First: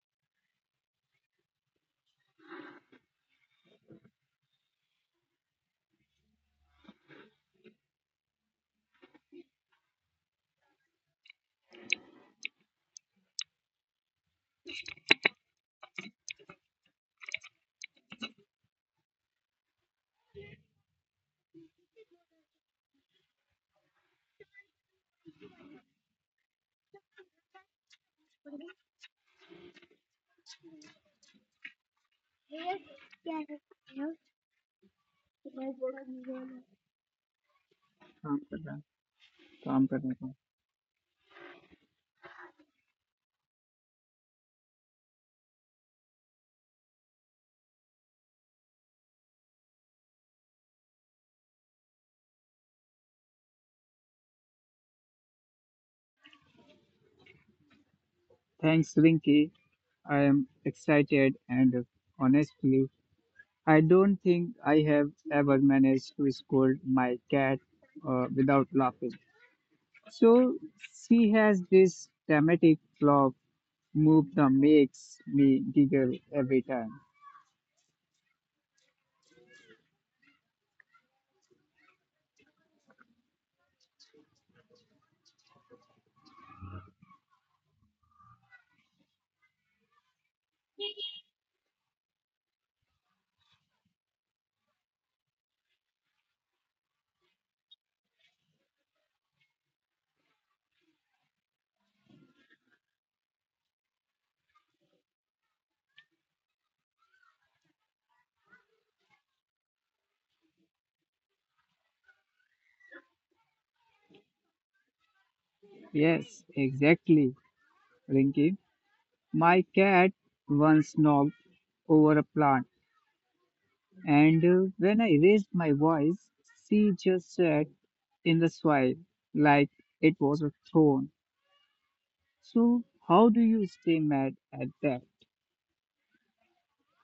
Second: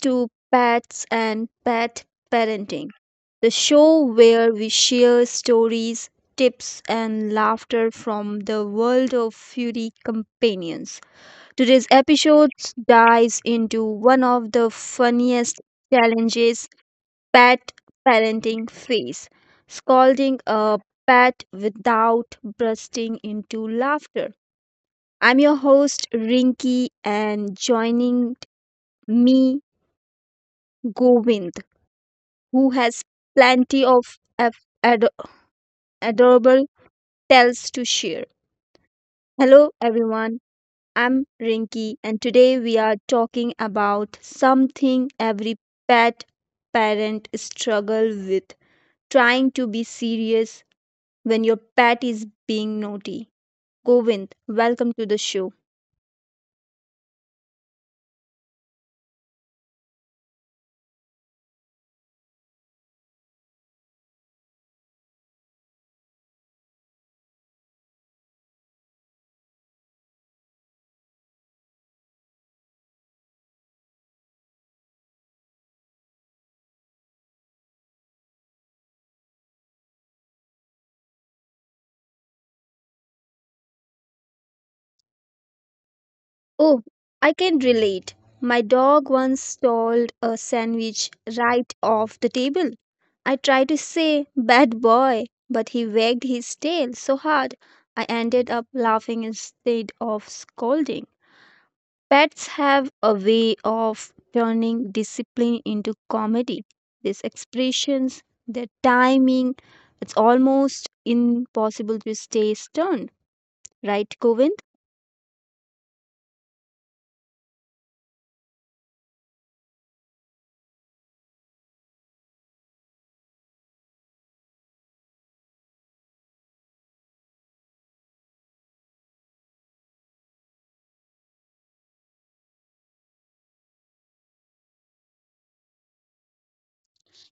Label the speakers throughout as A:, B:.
A: to Pets and Pet Parenting, the show where we share stories, tips, and laughter from the world of furry companions. Today's episode dives into one of the funniest challenges pet parenting face scolding a pet without bursting into laughter. I'm your host, Rinky, and joining me, Govind. Who has plenty of adorable tales to share.
B: Tom Prabha,
A: Hello,
B: Tom Prabha.
A: everyone. I'm Rinky, and today we are talking about something every pet parent struggle with trying to be serious when your pet is being naughty. Govind, welcome to the show.
B: Thanks, Rinky. I am excited and honestly, I don't think I have ever managed to scold my cat without laughing. So she has this dramatic flop move that makes me giggle every time.
A: Oh, I can relate. My dog once stole a sandwich right off the table. I tried to say, bad boy, but he wagged his tail so hard I ended up laughing instead of scolding. Pets have a way of turning discipline into comedy. These expressions, their timing, it's almost impossible to stay stern, right, Govind?
B: Yes, exactly, Rinky. My cat once knocked over a plant, and when I raised my voice, she just said, in the soil like it was a throne. So how do you stay mad at that?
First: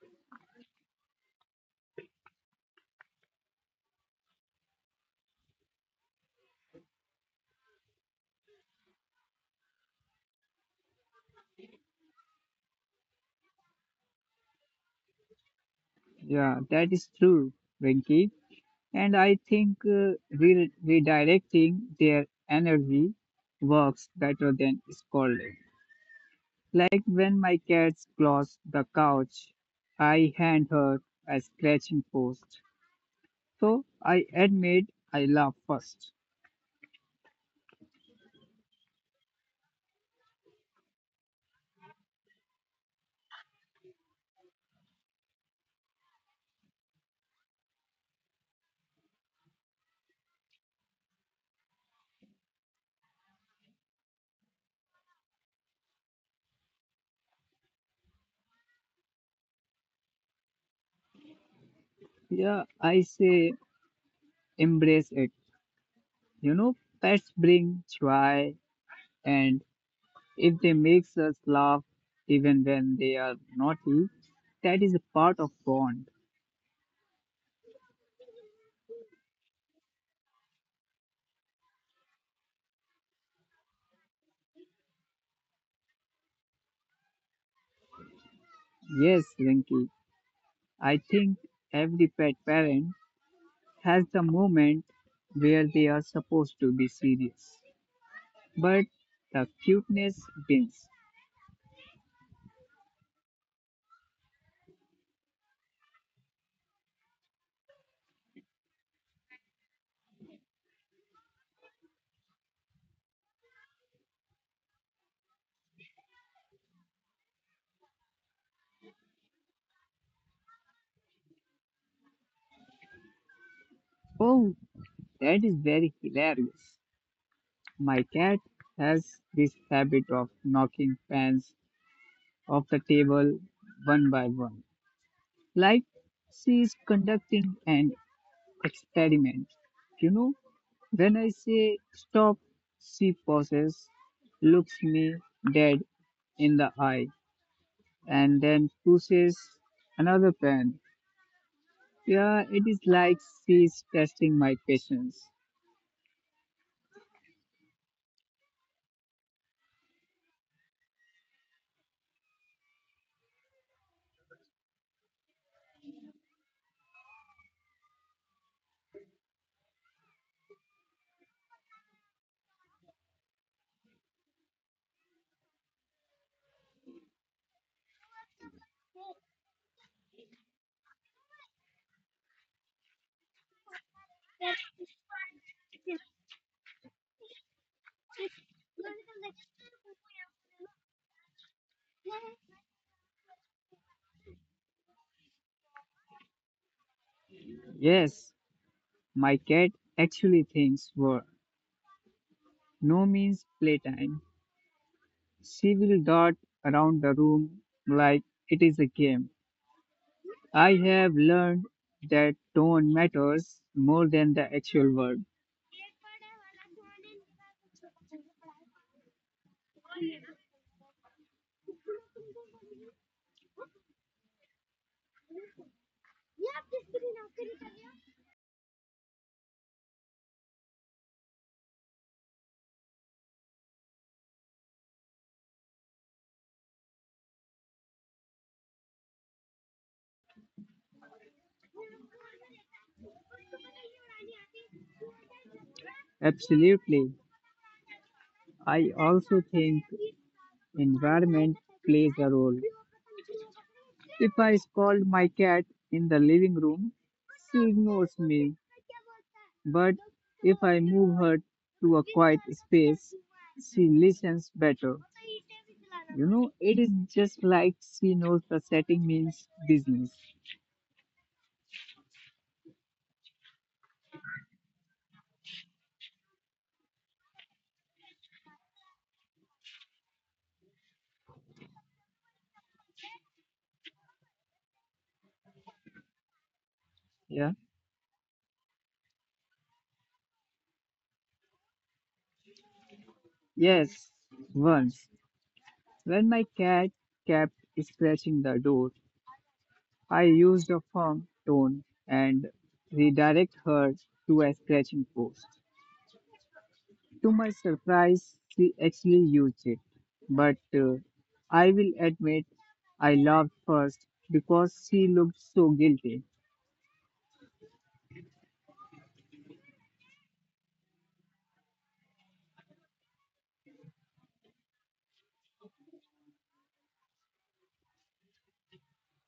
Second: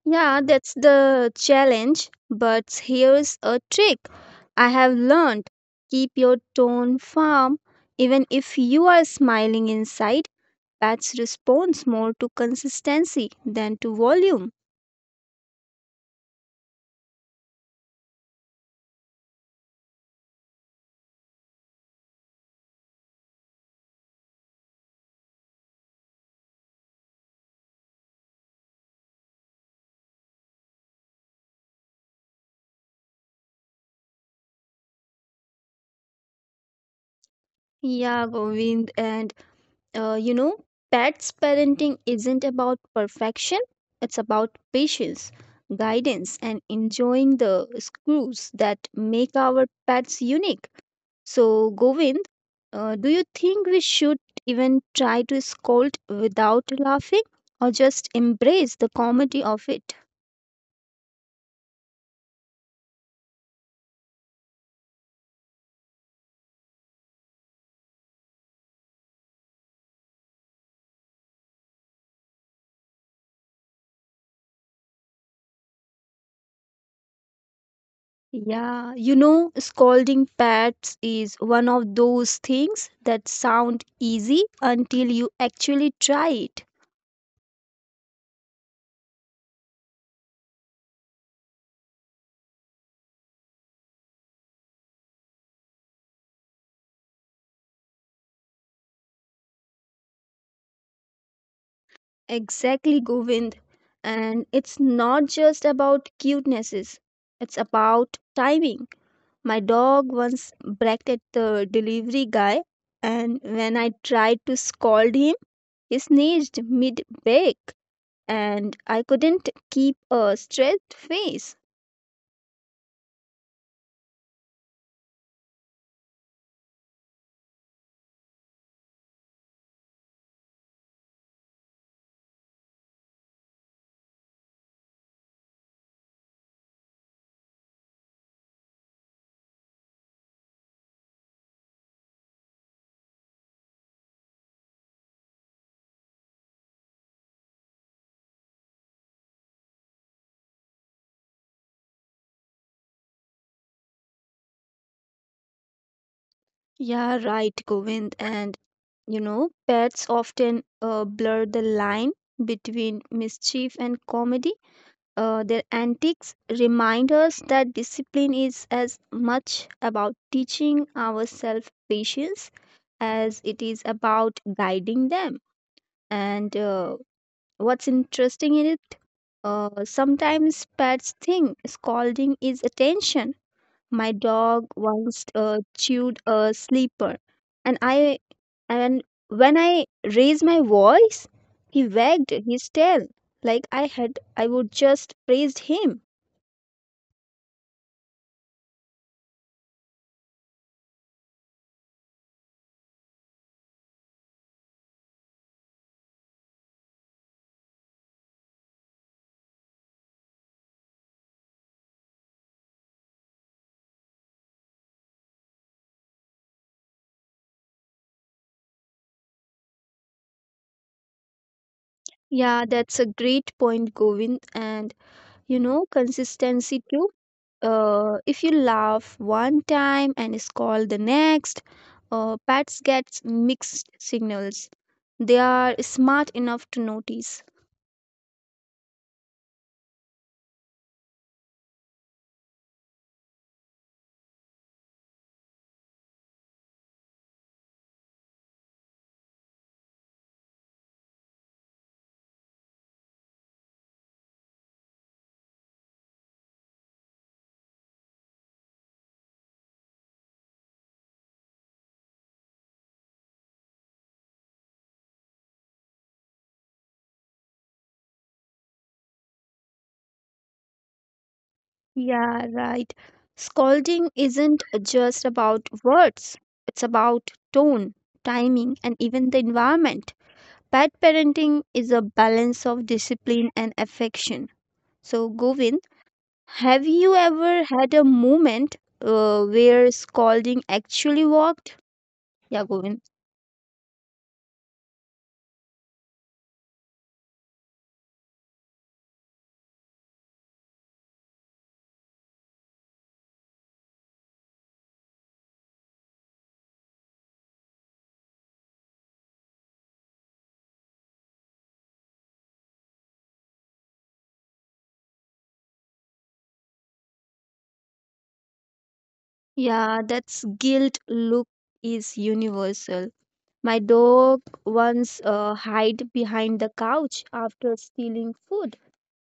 A: Yeah, that's the challenge. But here's a trick I have learned keep your tone firm. Even if you are smiling inside, Pets responds more to consistency than to volume.
B: Yeah, that is true, Venki. And I think redirecting their energy works better than scolding. Like when my cat claws the couch, I hand her a scratching post. So I admit I laugh first.
A: Yeah, Govind, and you know, pets parenting isn't about perfection, it's about patience, guidance, and enjoying the screws that make our pets unique. So, Govind, do you think we should even try to scold without laughing or just embrace the comedy of it?
B: Yeah, I say embrace it. You know, pets bring joy and if they makes us laugh even when they are naughty, that is a part of bond.
A: Yeah, you know, scolding pets is one of those things that sound easy until you actually try it.
B: Yes, Rinky, I think every pet parent has the moment where they are supposed to be serious. But the cuteness wins.
A: Exactly, Govind. And it's not just about cutenesses, it's about timing. My dog once barked at the delivery guy, and when I tried to scold him, he sneezed mid bake, and I couldn't keep a straight face.
B: Oh, that is very hilarious. My cat has this habit of knocking pans off the table one by one, like she is conducting an experiment. You know, when I say stop, she pauses, looks me dead in the eye, and then pushes another pen. Yeah, it is like she's testing my patience.
A: Yeah, right, Govind. And you know, pets often blur the line between mischief and comedy. Their antics remind us that discipline is as much about teaching ourselves patience as it is about guiding them. And what's interesting in it, sometimes pets think scolding is attention my dog once chewed a sleeper, and I and when I raised my voice, he wagged his tail like I would just praised him.
B: Yes, my cat actually thinks work. No means playtime. She will dart around the room like it is a game. I have learned that tone matters more than the actual word.
A: Yeah, that's a great point, Govind. And you know, consistency too. If you laugh one time and scold the next, pets get mixed signals. They are smart enough to notice.
B: Absolutely. I also think environment plays a role. If I scold my cat in the living room, she ignores me. But if I move her to a quiet space, she listens better. You know, it is just like she knows the setting means business.
A: Yeah, right. Scolding isn't just about words, it's about tone, timing, and even the environment. Pet parenting is a balance of discipline and affection. So, Govind, have you
B: Yeah.
A: ever had a moment where scolding actually worked? Yeah, Govind.
B: Yes. Once, when my cat kept scratching the door, I used a firm tone and redirect her to a scratching post. To my surprise, she actually used it. But I will admit I laughed first because she looked so guilty.
A: Yeah, that's guilt look is universal. My dog once hid behind the couch after stealing food.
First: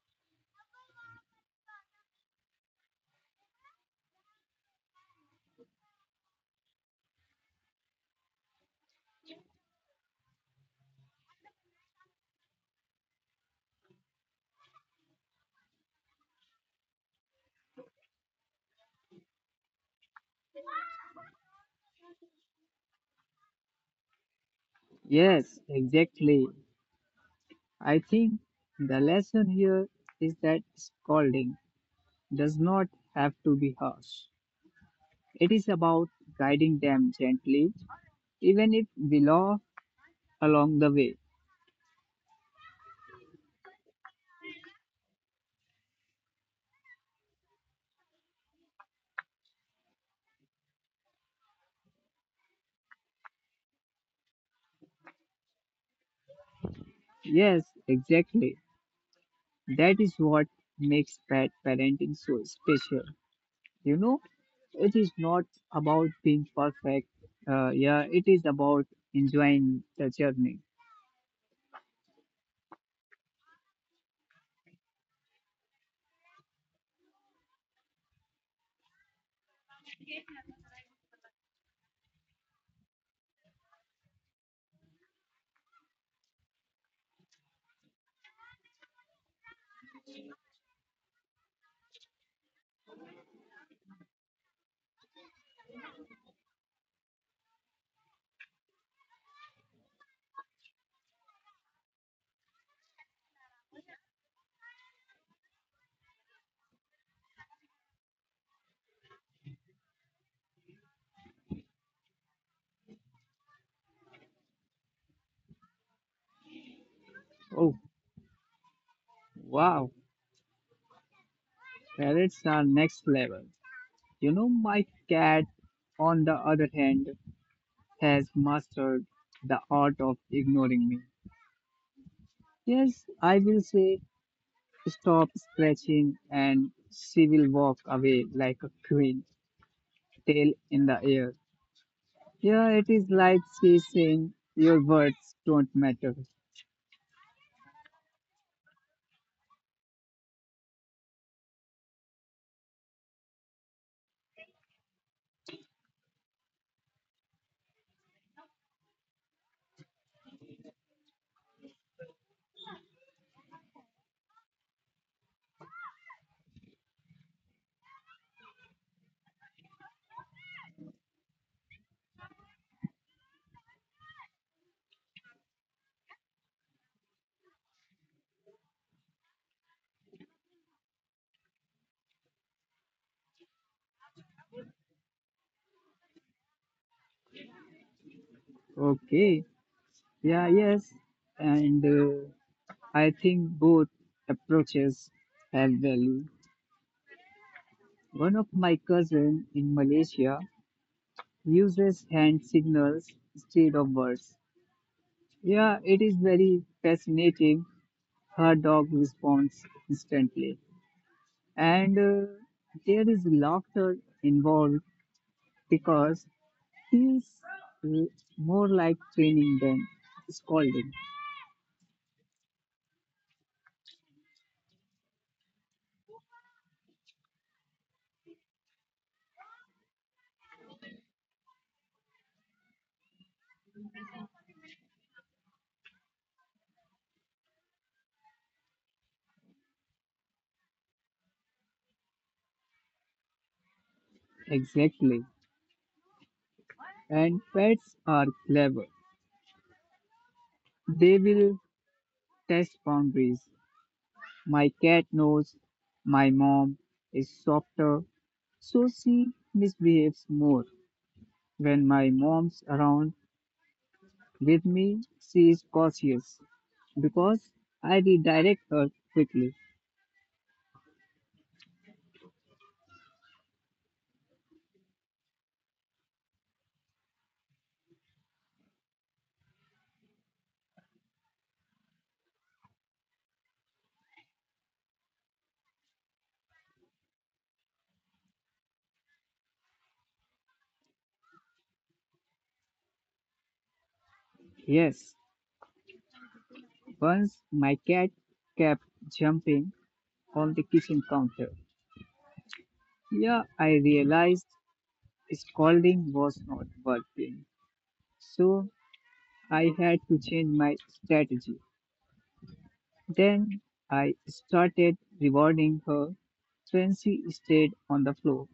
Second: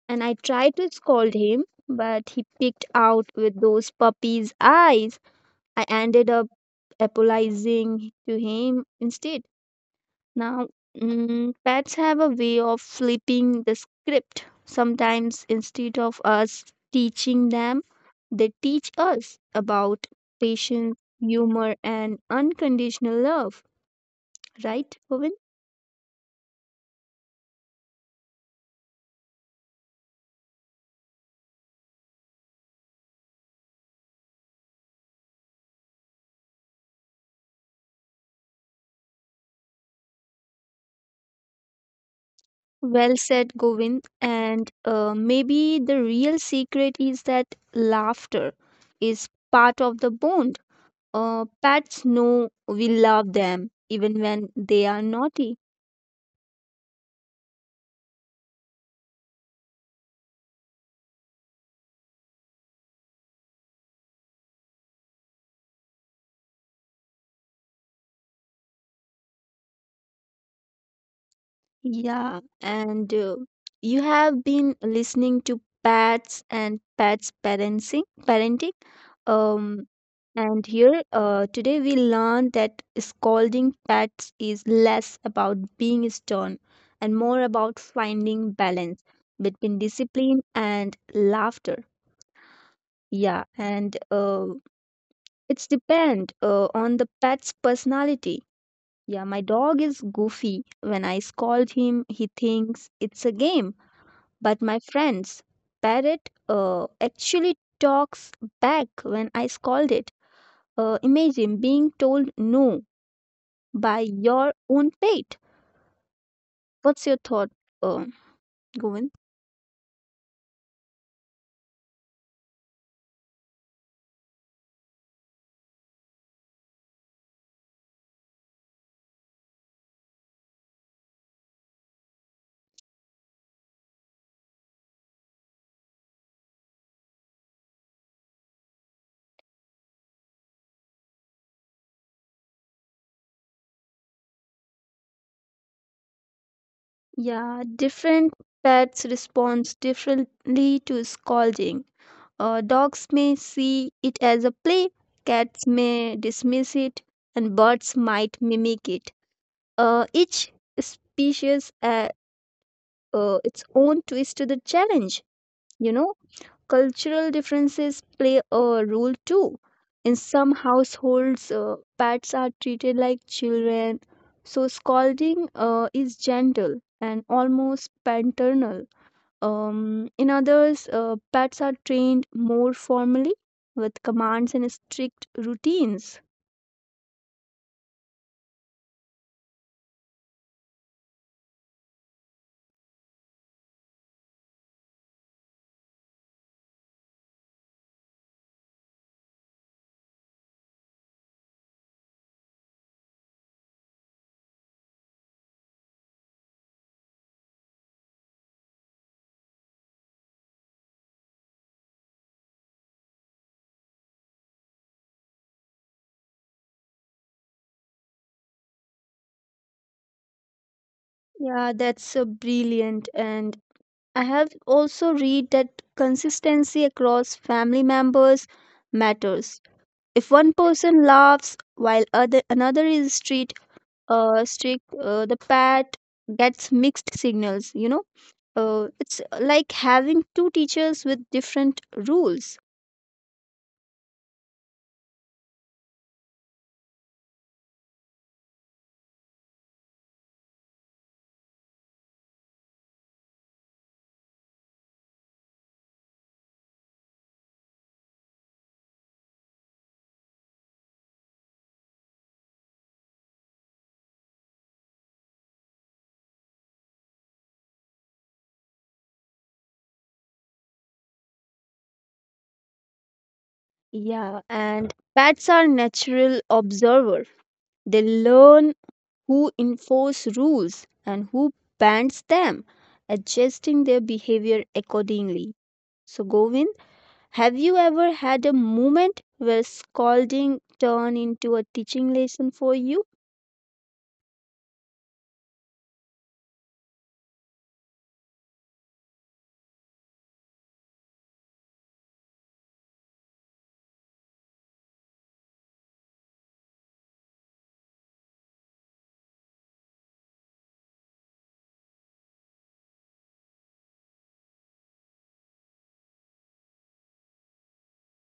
A: And I tried to scold him, but he picked out with those puppy's eyes. I ended up apologizing to him instead. Now, pets have a way of flipping the script. Sometimes, instead of us teaching them, they teach us about patience, humor, and unconditional love, right, Bhuvin?
B: Yes, exactly. I think the lesson here is that scolding does not have to be harsh. It is about guiding them gently, even if we laugh along the way.
A: Well said, Govind. And maybe the real secret is that laughter is part of the bond. Pets know we love them even when they are naughty.
B: Yes, exactly. That is what makes pet parenting so special. You know, it is not about being perfect. Yeah, it is about enjoying the journey.
A: Yeah, and you have been listening to pets and pets parenting. Parenting. Um, And here, today we learn that scolding pets is less about being stern and more about finding balance between discipline and laughter. Yeah, and it's depend on the pet's personality. Yeah, my dog is goofy. When I scold him, he thinks it's a game. But my friend's parrot actually talks back when I scold it. Imagine being told no by your own pet. What's your thought,
B: Oh,
A: uh, Govind?
B: wow, parrots are next level. You know, my cat, on the other hand, has mastered the art of ignoring me. Yes, I will say stop scratching and she will walk away like a queen, tail in the air. Yeah, it is like she saying your words don't matter.
A: Yeah, different pets respond differently to scolding. Dogs may see it as a play, cats may dismiss it, and birds might mimic it. Each species has its own twist to the challenge. You know, cultural differences play a role too. In some households, pets are treated like children, so scolding is gentle and almost paternal. In others, pets are trained more formally with commands and strict routines.
B: Okay. Yeah, yes. And I think both approaches have value. One of my cousin in Malaysia uses hand signals instead of words. Yeah, it is very fascinating. Her dog responds instantly. And there is laughter involved because feels l- more like training than scolding.
A: Yeah, that's brilliant. And I have also read that consistency across family members matters If one person laughs while other another is strict, the pet gets mixed signals. You know, it's like having two teachers with different rules.
B: Exactly. And pets are clever. They will test boundaries. My cat knows my mom is softer, so she misbehaves more. When my mom's around with me, she is cautious because I redirect her quickly.
A: Yeah, and pets are natural observer. They learn who enforce rules and who bans them, adjusting their behavior accordingly. So, Govin. Have you ever had a moment where scolding turned into a teaching lesson for you?
B: Yes, once my cat kept jumping on the kitchen counter. Yeah, I realized scolding was not working, so I had to change my strategy. Then I started rewarding her when she stayed on the floor.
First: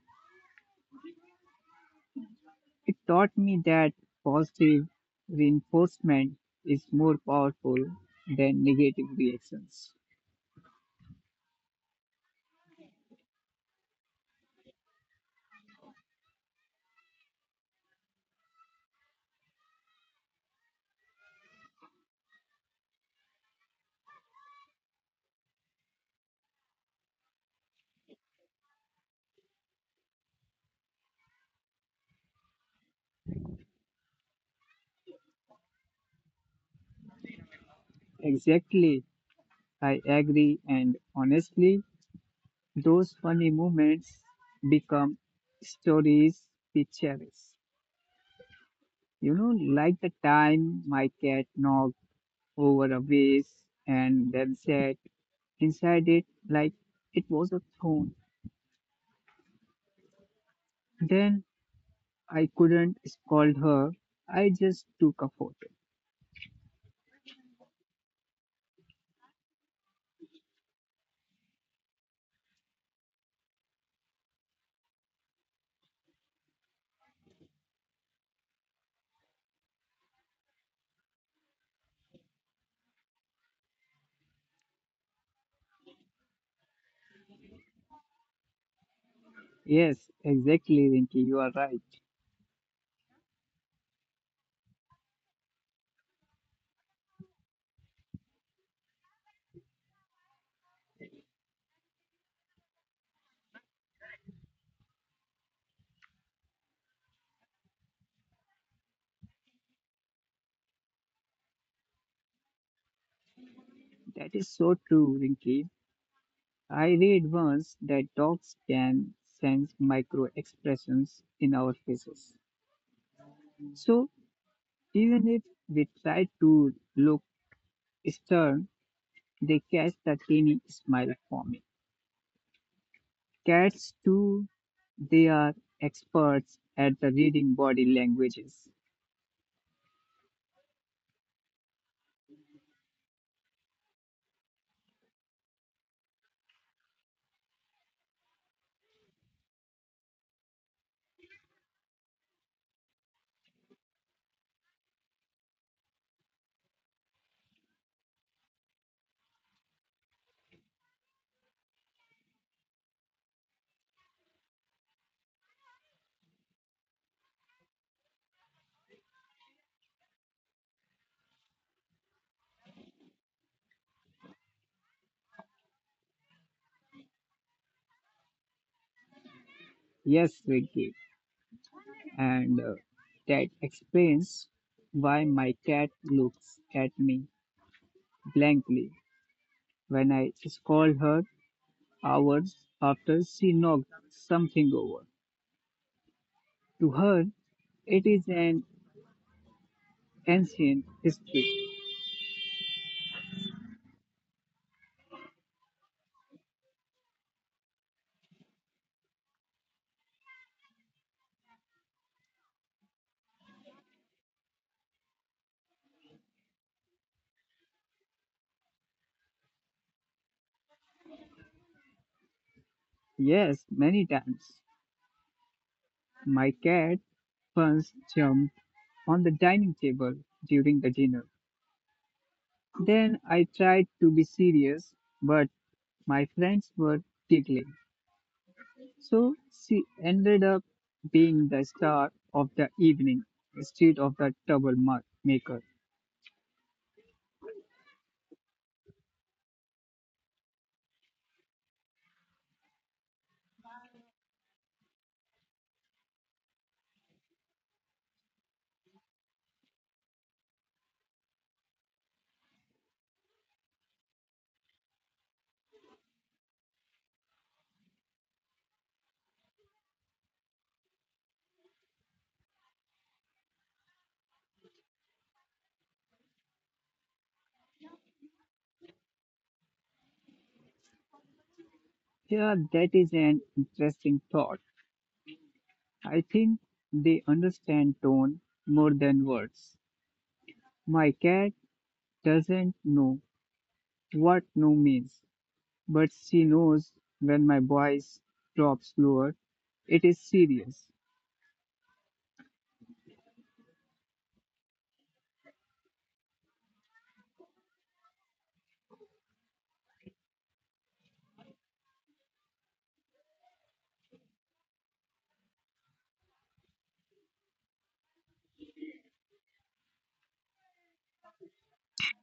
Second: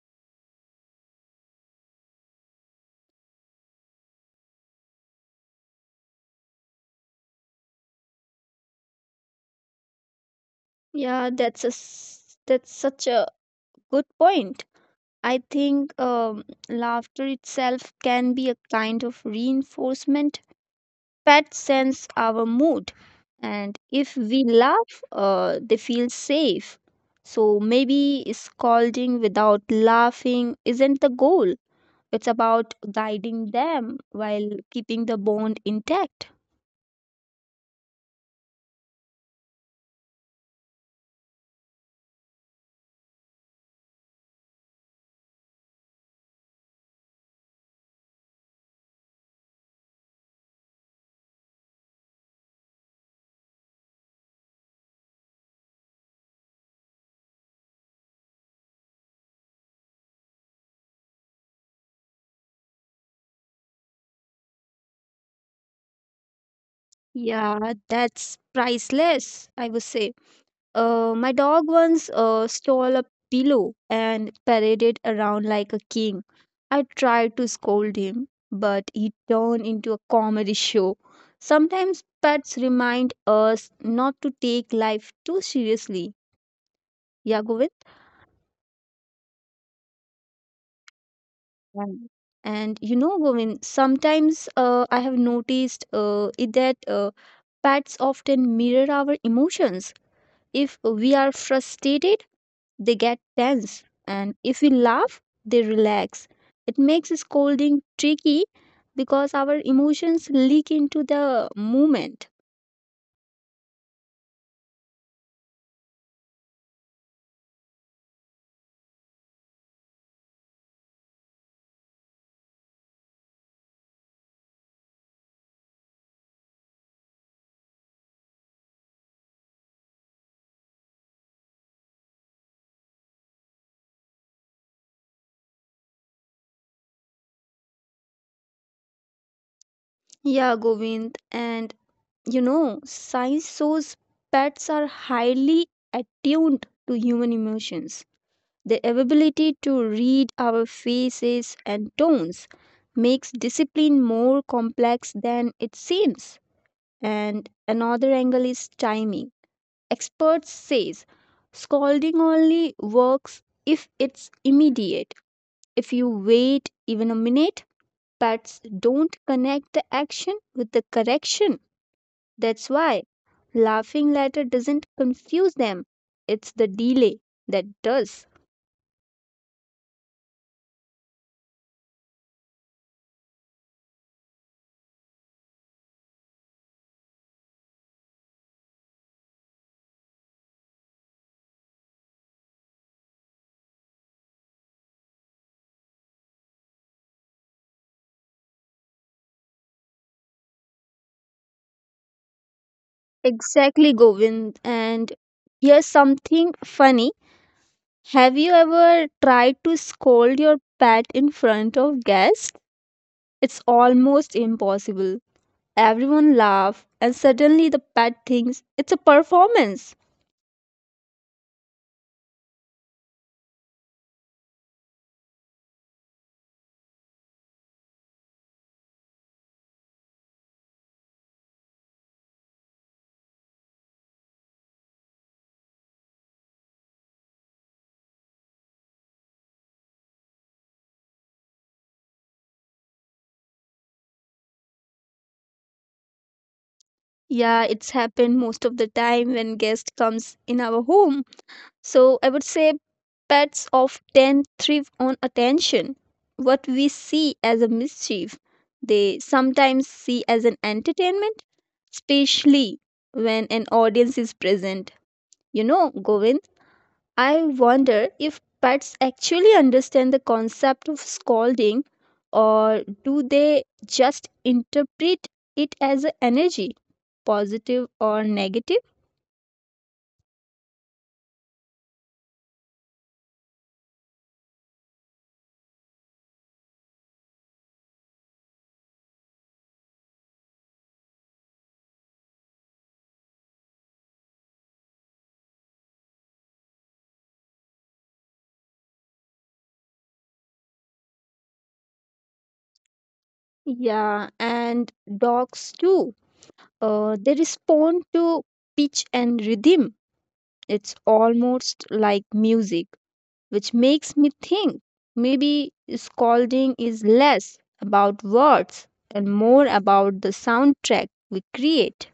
B: It taught me that positive reinforcement is more powerful than negative reactions.
A: Yeah, that's that's such a good point. I think laughter itself can be a kind of reinforcement that sense our mood, and if we laugh, they feel safe. So maybe scolding without laughing isn't the goal. It's about guiding them while keeping the bond intact.
B: Exactly, I agree, and honestly, those funny moments become stories we cherish. You know, like the time my cat knocked over a vase and then sat inside it like it was a throne. Then I couldn't scold her. I just took a photo.
A: Yeah, that's priceless, I would say. My dog once stole a pillow and paraded around like a king. I tried to scold him, but he turned into a comedy show. Sometimes pets remind us not to take life too seriously. Yeah, Govind?
B: Yes, exactly, Rinky. You are right.
A: Um, And you know, Govind, sometimes I have noticed it that pets often mirror our emotions. If we are frustrated, they get tense, and if we laugh, they relax. It makes scolding tricky because our emotions leak into the movement.
B: That is so true, Rinky. I read once that dogs can sense micro expressions in our faces. So even if we try to look stern, they catch the tiny smile forming. Cats too, they are experts at the reading body languages.
A: Yeah, Govind, and you know, science shows pets are highly attuned to human emotions. Their ability to read our faces and tones makes discipline more complex than it seems. And another angle is timing. Experts says scalding only works if it's immediate. If you wait even a minute, pets don't connect the action with the correction. That's why laughing later doesn't confuse them. It's the delay that does.
B: Yes, Ricky, and that explains why my cat looks at me blankly when I scold her hours after she knocked something over. To her, it is an ancient history.
A: Exactly, Govind. And here's something funny. Have you ever tried to scold your pet in front of guests? It's almost impossible. Everyone laugh and suddenly the pet thinks it's a performance.
B: Yes, many times my cat once jumped on the dining table during the dinner. Then I tried to be serious, but my friends were giggling. So she ended up being the star of the evening instead of the troublemaker.
A: Yeah, it's happened most of the time when guest comes in our home. So I would say pets often thrive on attention. What we see as a mischief, they sometimes see as an entertainment, especially when an audience is present. You know, Govind. I wonder if pets actually understand the concept of scolding or do they just interpret it as a energy, positive or negative?
B: Yeah, that is an interesting thought. I think they understand tone more than words. My cat doesn't know what no means, but she knows when my voice drops lower. It is serious.
A: Yeah, and dogs too. They respond to pitch and rhythm. It's almost like music, which makes me think maybe scolding is less about words and more about the soundtrack we create.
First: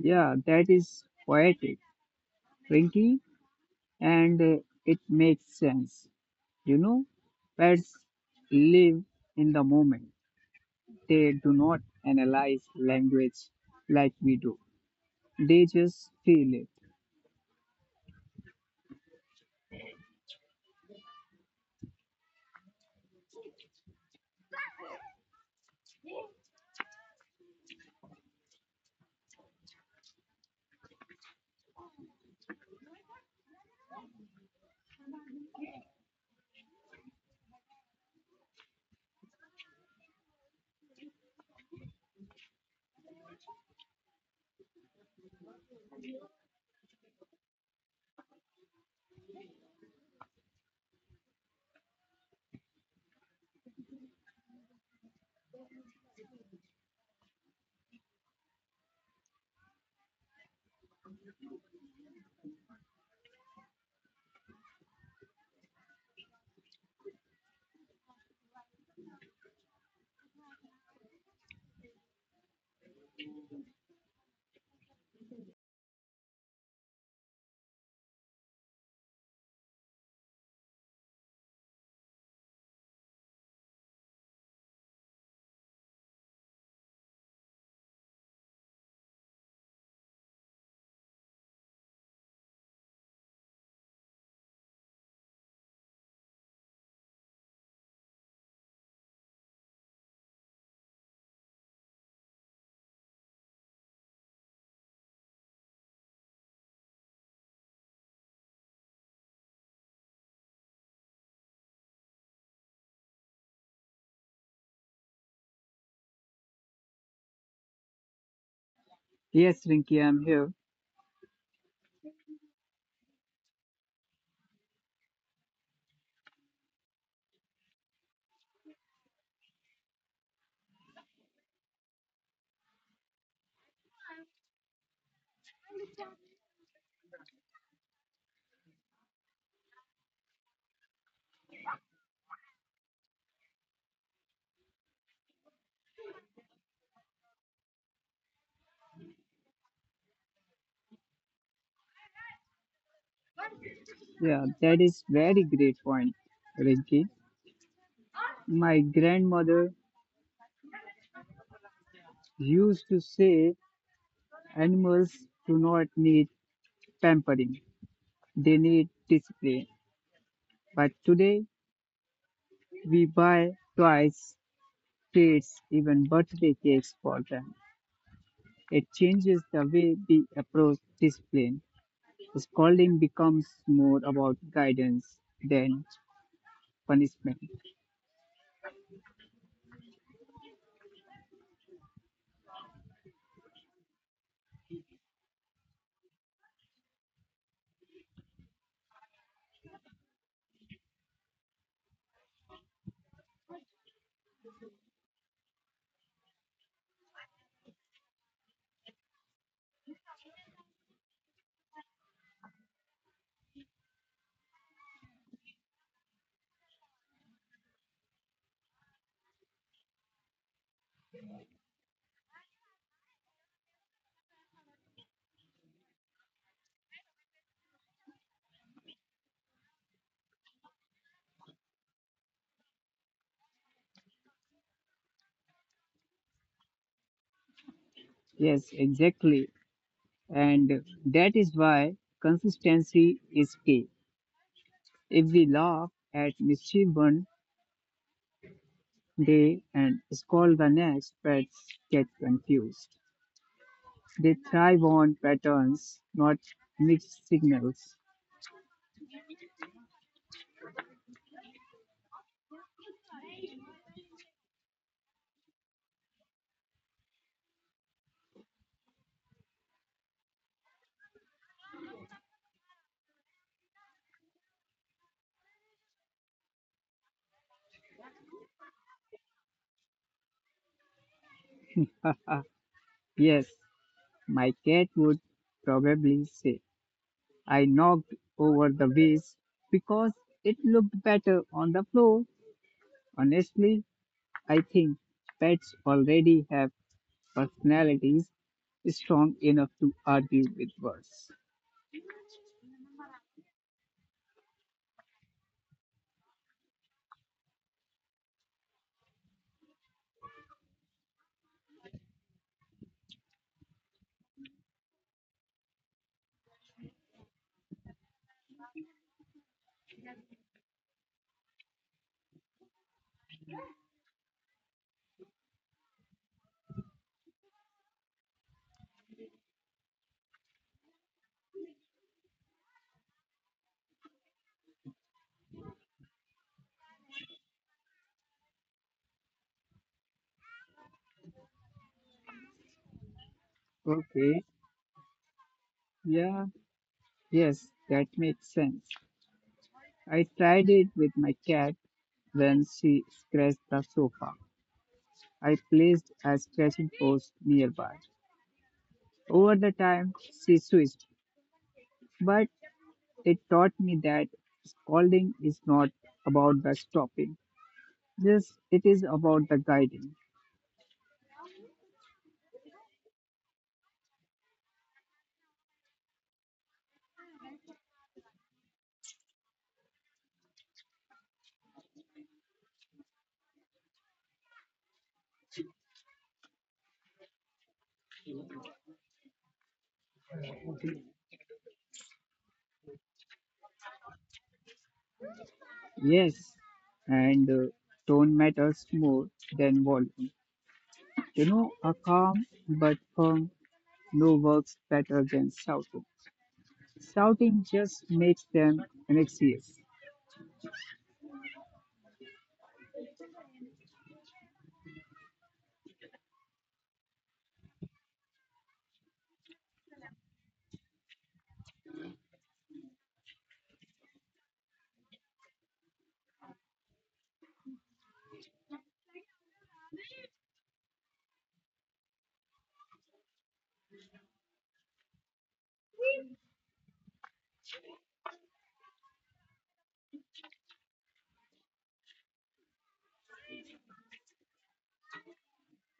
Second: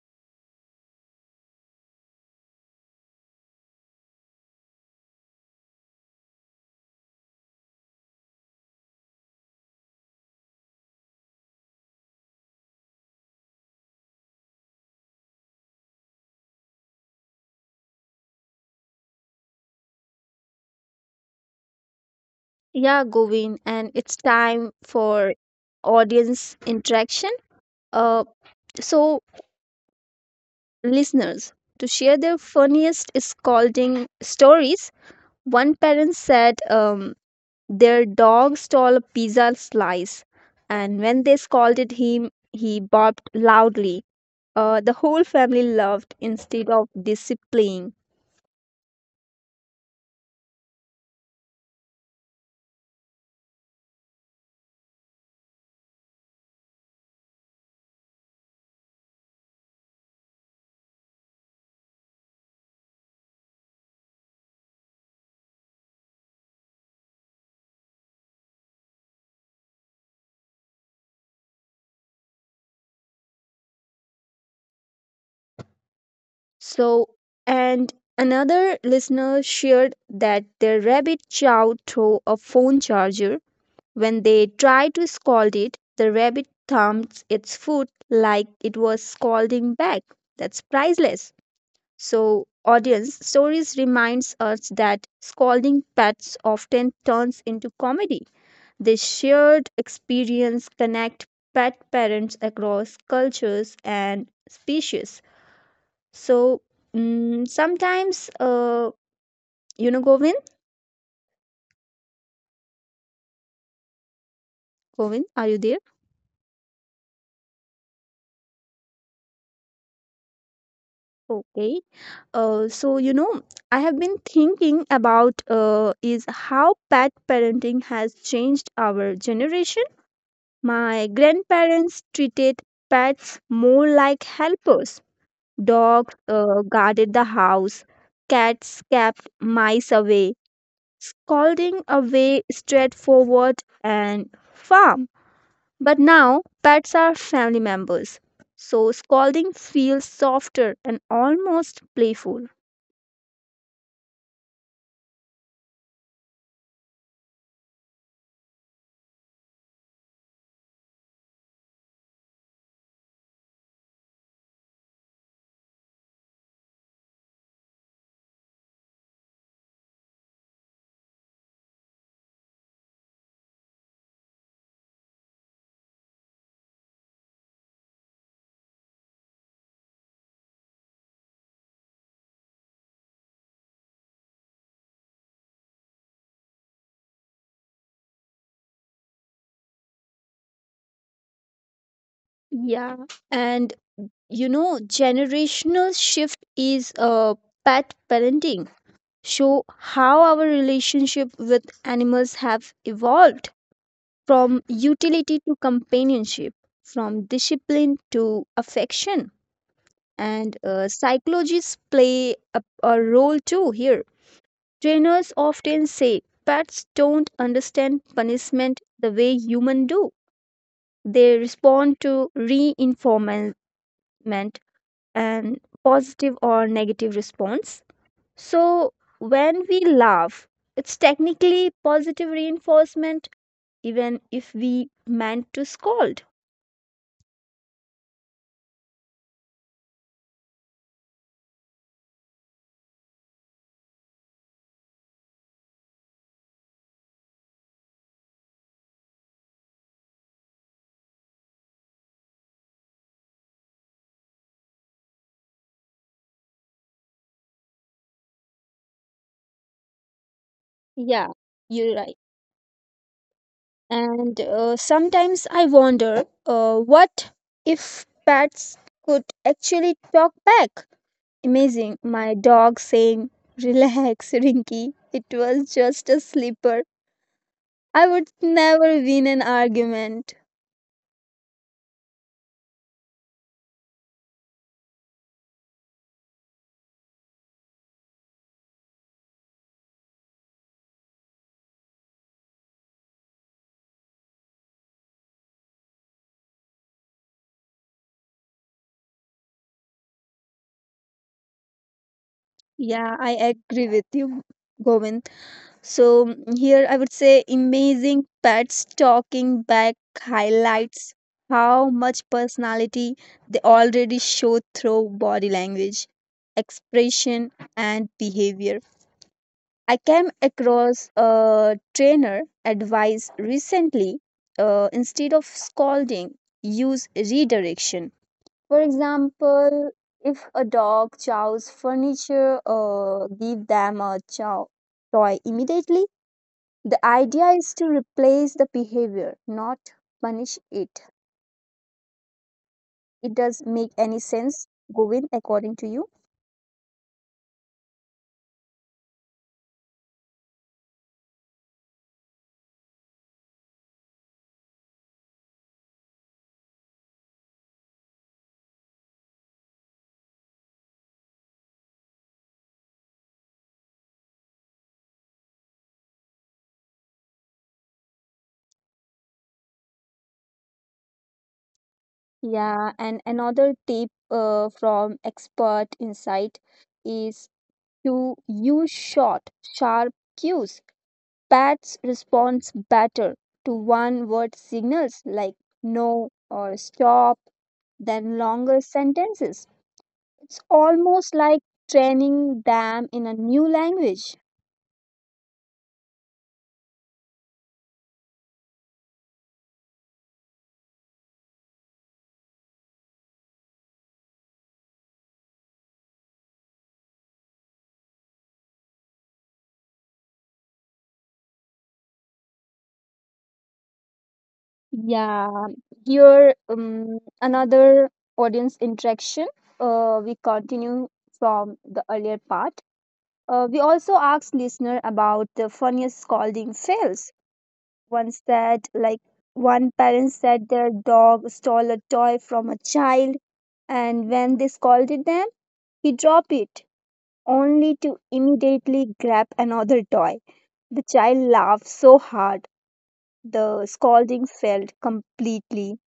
B: Yeah, that is poetic Rinky, and it makes sense. You know, pets live in the moment. They do not analyze language like we do. They just feel it.
A: Yeah, Govin, and it's time for audience interaction. Uh, so, listeners, to share their funniest scalding stories, one parent said their dog stole a pizza slice, and when they scolded him, he barked loudly. The whole family laughed instead of disciplining. So, and another listener shared that their rabbit chow threw a phone charger When they tried to scold it, the rabbit thumped its foot like it was scolding back. That's priceless. So, audience stories reminds us that scolding pets often turns into comedy. This shared experience connect pet parents across cultures and species. So, sometimes, you know, Govin, are you there?
B: Yes, Rinky, I'm here.
A: Okay. So you know, I have been thinking about is how pet parenting has changed our generation. My grandparents treated pets more like helpers. Dogs guarded the house, cats kept mice away, scolding away straightforward and firm. But now pets are family members, so scolding feels softer and almost playful.
B: Yeah, that is very great point, Rinky. My grandmother used to say animals do not need pampering. They need discipline. But today we buy toys treats, even birthday cakes for them. It changes the way we approach discipline. Scolding becomes more about guidance than punishment.
A: Yeah, and you know generational shift is pet parenting show how our relationship with animals have evolved from utility to companionship from discipline to affection and psychologists play a role too here trainers often say pets don't understand punishment the way humans do they respond to reinforcement and positive or negative response. So, when we laugh, it's technically positive reinforcement, even if we meant to scold.
B: Yes, exactly. And that is why consistency is key. If we laugh at mischief one day and scold the next, pets get confused. They thrive on patterns, not mixed signals.
A: Yeah, you're right. And sometimes I wonder what if pets could actually talk back? Amazing. My dog saying, Relax, Rinky. It was just a slipper. I would never win an argument.
B: Ah, yes, my cat would probably say, I knocked over the vase because it looked better on the floor. Honestly, I think pets already have personalities strong enough to argue with words.
A: Yeah, I agree with you, Govind. So here I would say amazing pets talking back highlights how much personality they already show through body language, expression, and behavior. I came across a trainer advice recently. Instead of scolding, use redirection for example, if a dog chows furniture or give them a chow toy immediately, the idea is to replace the behavior, not punish it. It does make any
B: Okay,
A: sense, Govin, according to you?
B: yeah, yes, that makes sense. I tried it with my cat when she scratched the sofa. I placed a scratching post nearby. Over the time, she switched, but it taught me that scolding is not about the stopping. Yes, it is about the guiding.
A: Yeah, and another tip from expert insight is to use short, sharp cues Bats responds better to one word signals like no or stop than longer sentences. It's almost like training them in a new language.
B: Yes, and tone matters more than volume. You know, a calm but firm no works better than shouting. Shouting just makes them anxious.
A: Yeah, here another audience interaction. We continue from the earlier part. We also asked listener about the funniest scolding fails. Once that like one parent said their dog stole a toy from a child and when they scolded them he dropped it only to immediately grab another toy the child laughed so hard the scolding failed completely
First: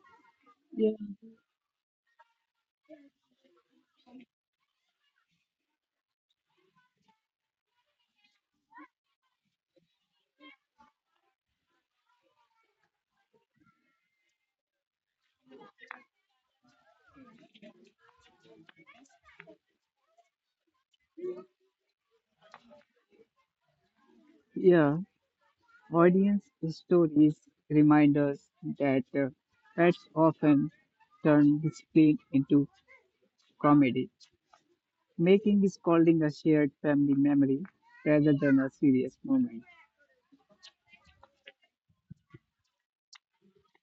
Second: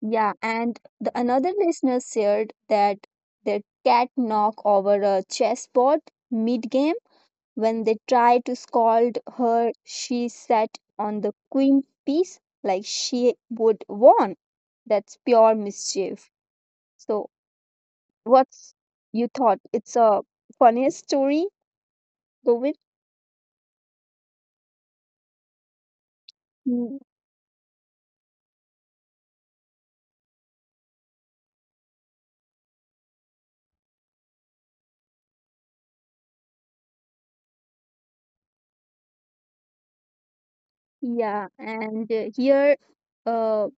A: yeah and
B: Yeah,
A: the another listener shared that their cat knocked over a chessboard mid game When they tried to scold her, she sat on the queen piece like she would warn. That's pure mischief. So, what's you thought? It's a funniest story, Govind?
B: yeah. Audience
A: Mm,
B: stories remind us that pets often turn discipline into comedy. Making is calling a shared family memory rather than a serious moment.
A: Yeah, and here, uh,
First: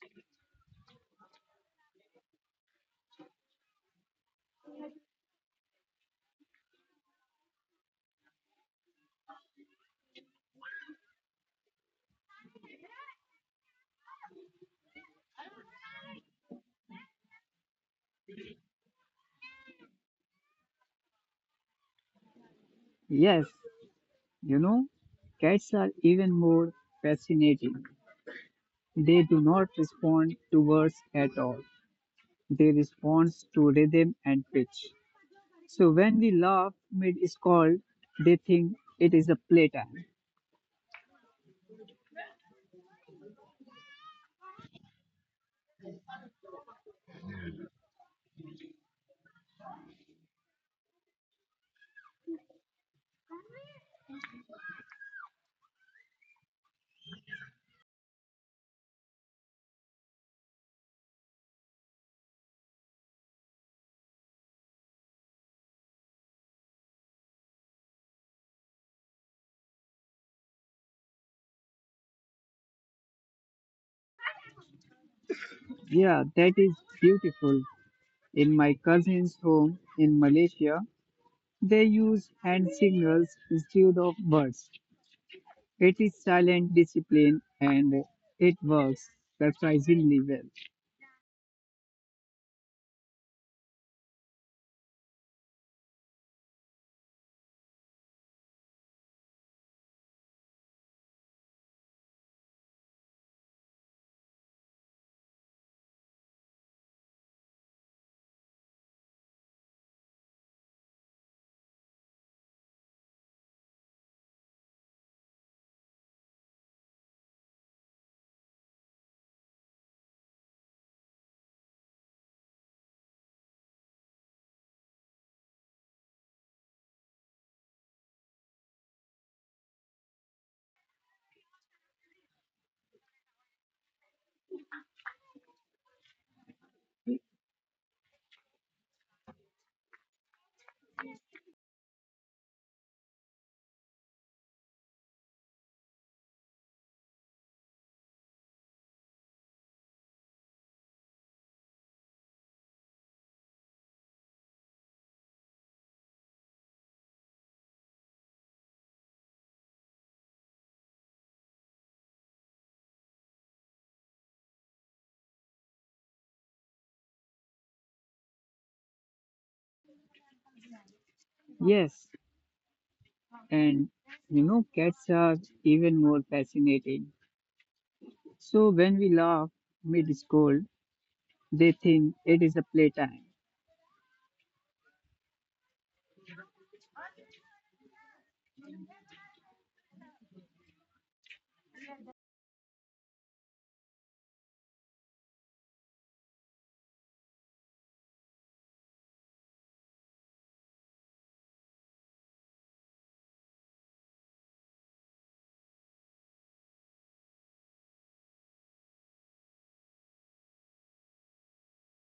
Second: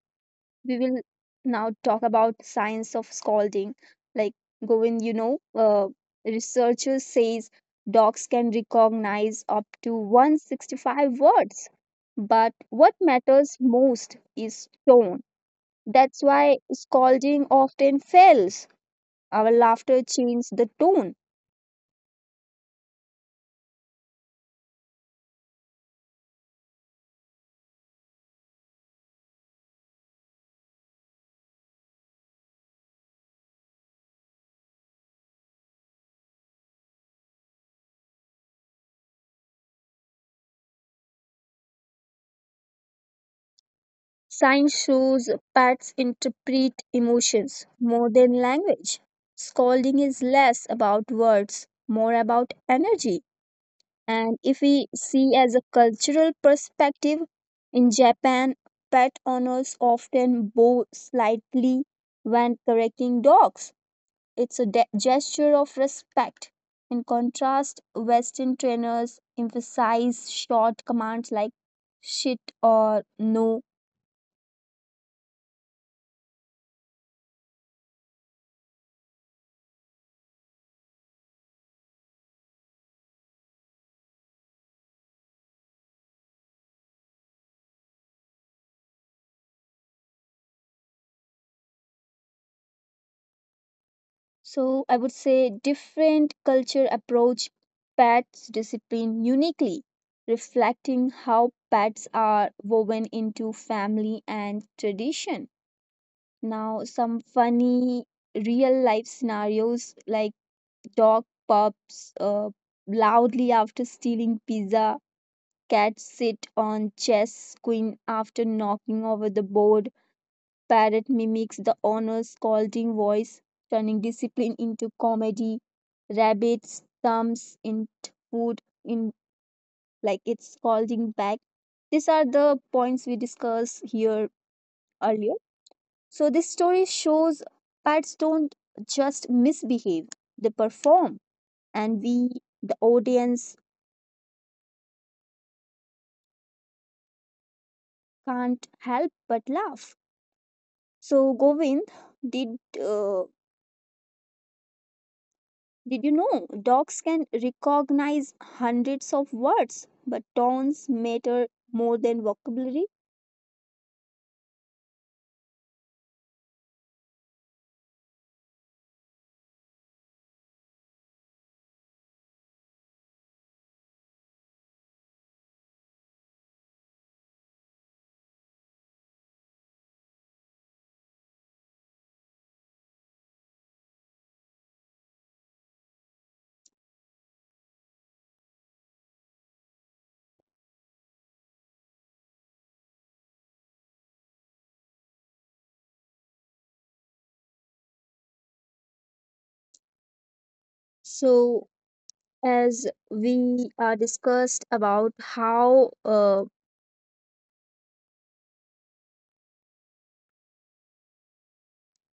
A: we will now talk about science of scalding like going researchers says dogs can recognize up to 165 words but what matters most is tone that's why scolding often fails our laughter changes the tone
B: Yes, you know, cats are even more fascinating. They do not respond to words at all. They respond to rhythm and pitch. So when we laugh mid scold, they think it is a playtime.
A: science shows pets interpret emotions more than language scolding is less about words more about energy And if we see as a cultural perspective, in Japan, pet owners often bow slightly when correcting dogs. It's a gesture of respect. In contrast, Western trainers emphasize short commands like shit or no
B: Yeah, that is beautiful. In my cousin's home in Malaysia, they use hand signals instead of words. It is silent discipline and it works surprisingly well.
A: So I would say different culture approach pets discipline uniquely, reflecting how pets are woven into family and tradition. Now some funny real life scenarios like dog pups loudly after stealing pizza, cats sit on chess queen after knocking over the board Parrot mimics the owner's scolding voice, turning discipline into comedy. Rabbit stumps in food in like it's scolding back. These are the points we discussed here earlier. So this story shows pets don't just misbehave; they perform, and we, the audience, can't help but laugh. So Govind, did uh, Did you know dogs can recognize hundreds of words, but tones matter more than vocabulary?
B: Yes, and you know, cats are even more fascinating. So when we laugh mid scold, they think it is a playtime.
A: So, as we discussed about how uh,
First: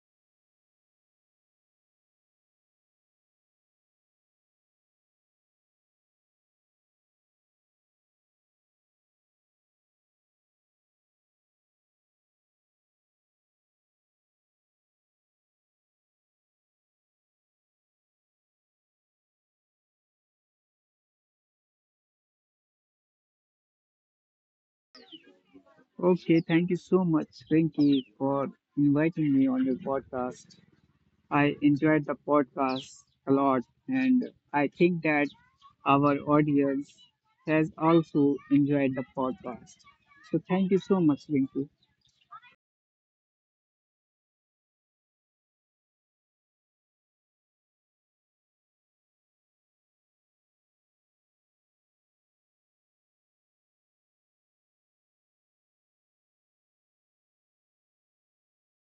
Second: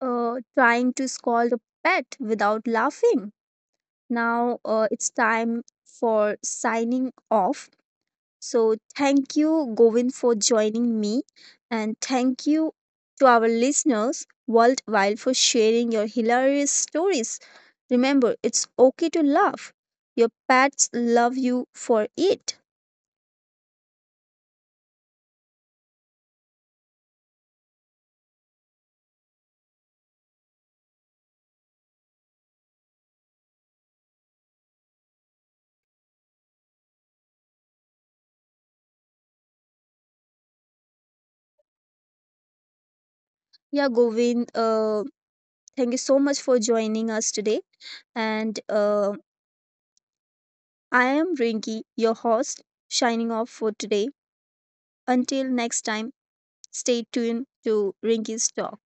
A: uh, trying to scold a pet without laughing, now it's time for signing off. So, thank you, Govind for joining me. And thank you to our listeners worldwide for sharing your hilarious stories. Remember, it's okay to laugh. Your pets love you for it.
B: Okay, thank you so much, Rinky, for inviting me on your podcast. I enjoyed the podcast a lot, and I think that our audience has also enjoyed the podcast. So thank you so much, Rinky.
A: Yeah, Govind. Thank you so much for joining us today. And I am Rinki, your host, shining off for today. Until next time, stay tuned to Rinki's Talk.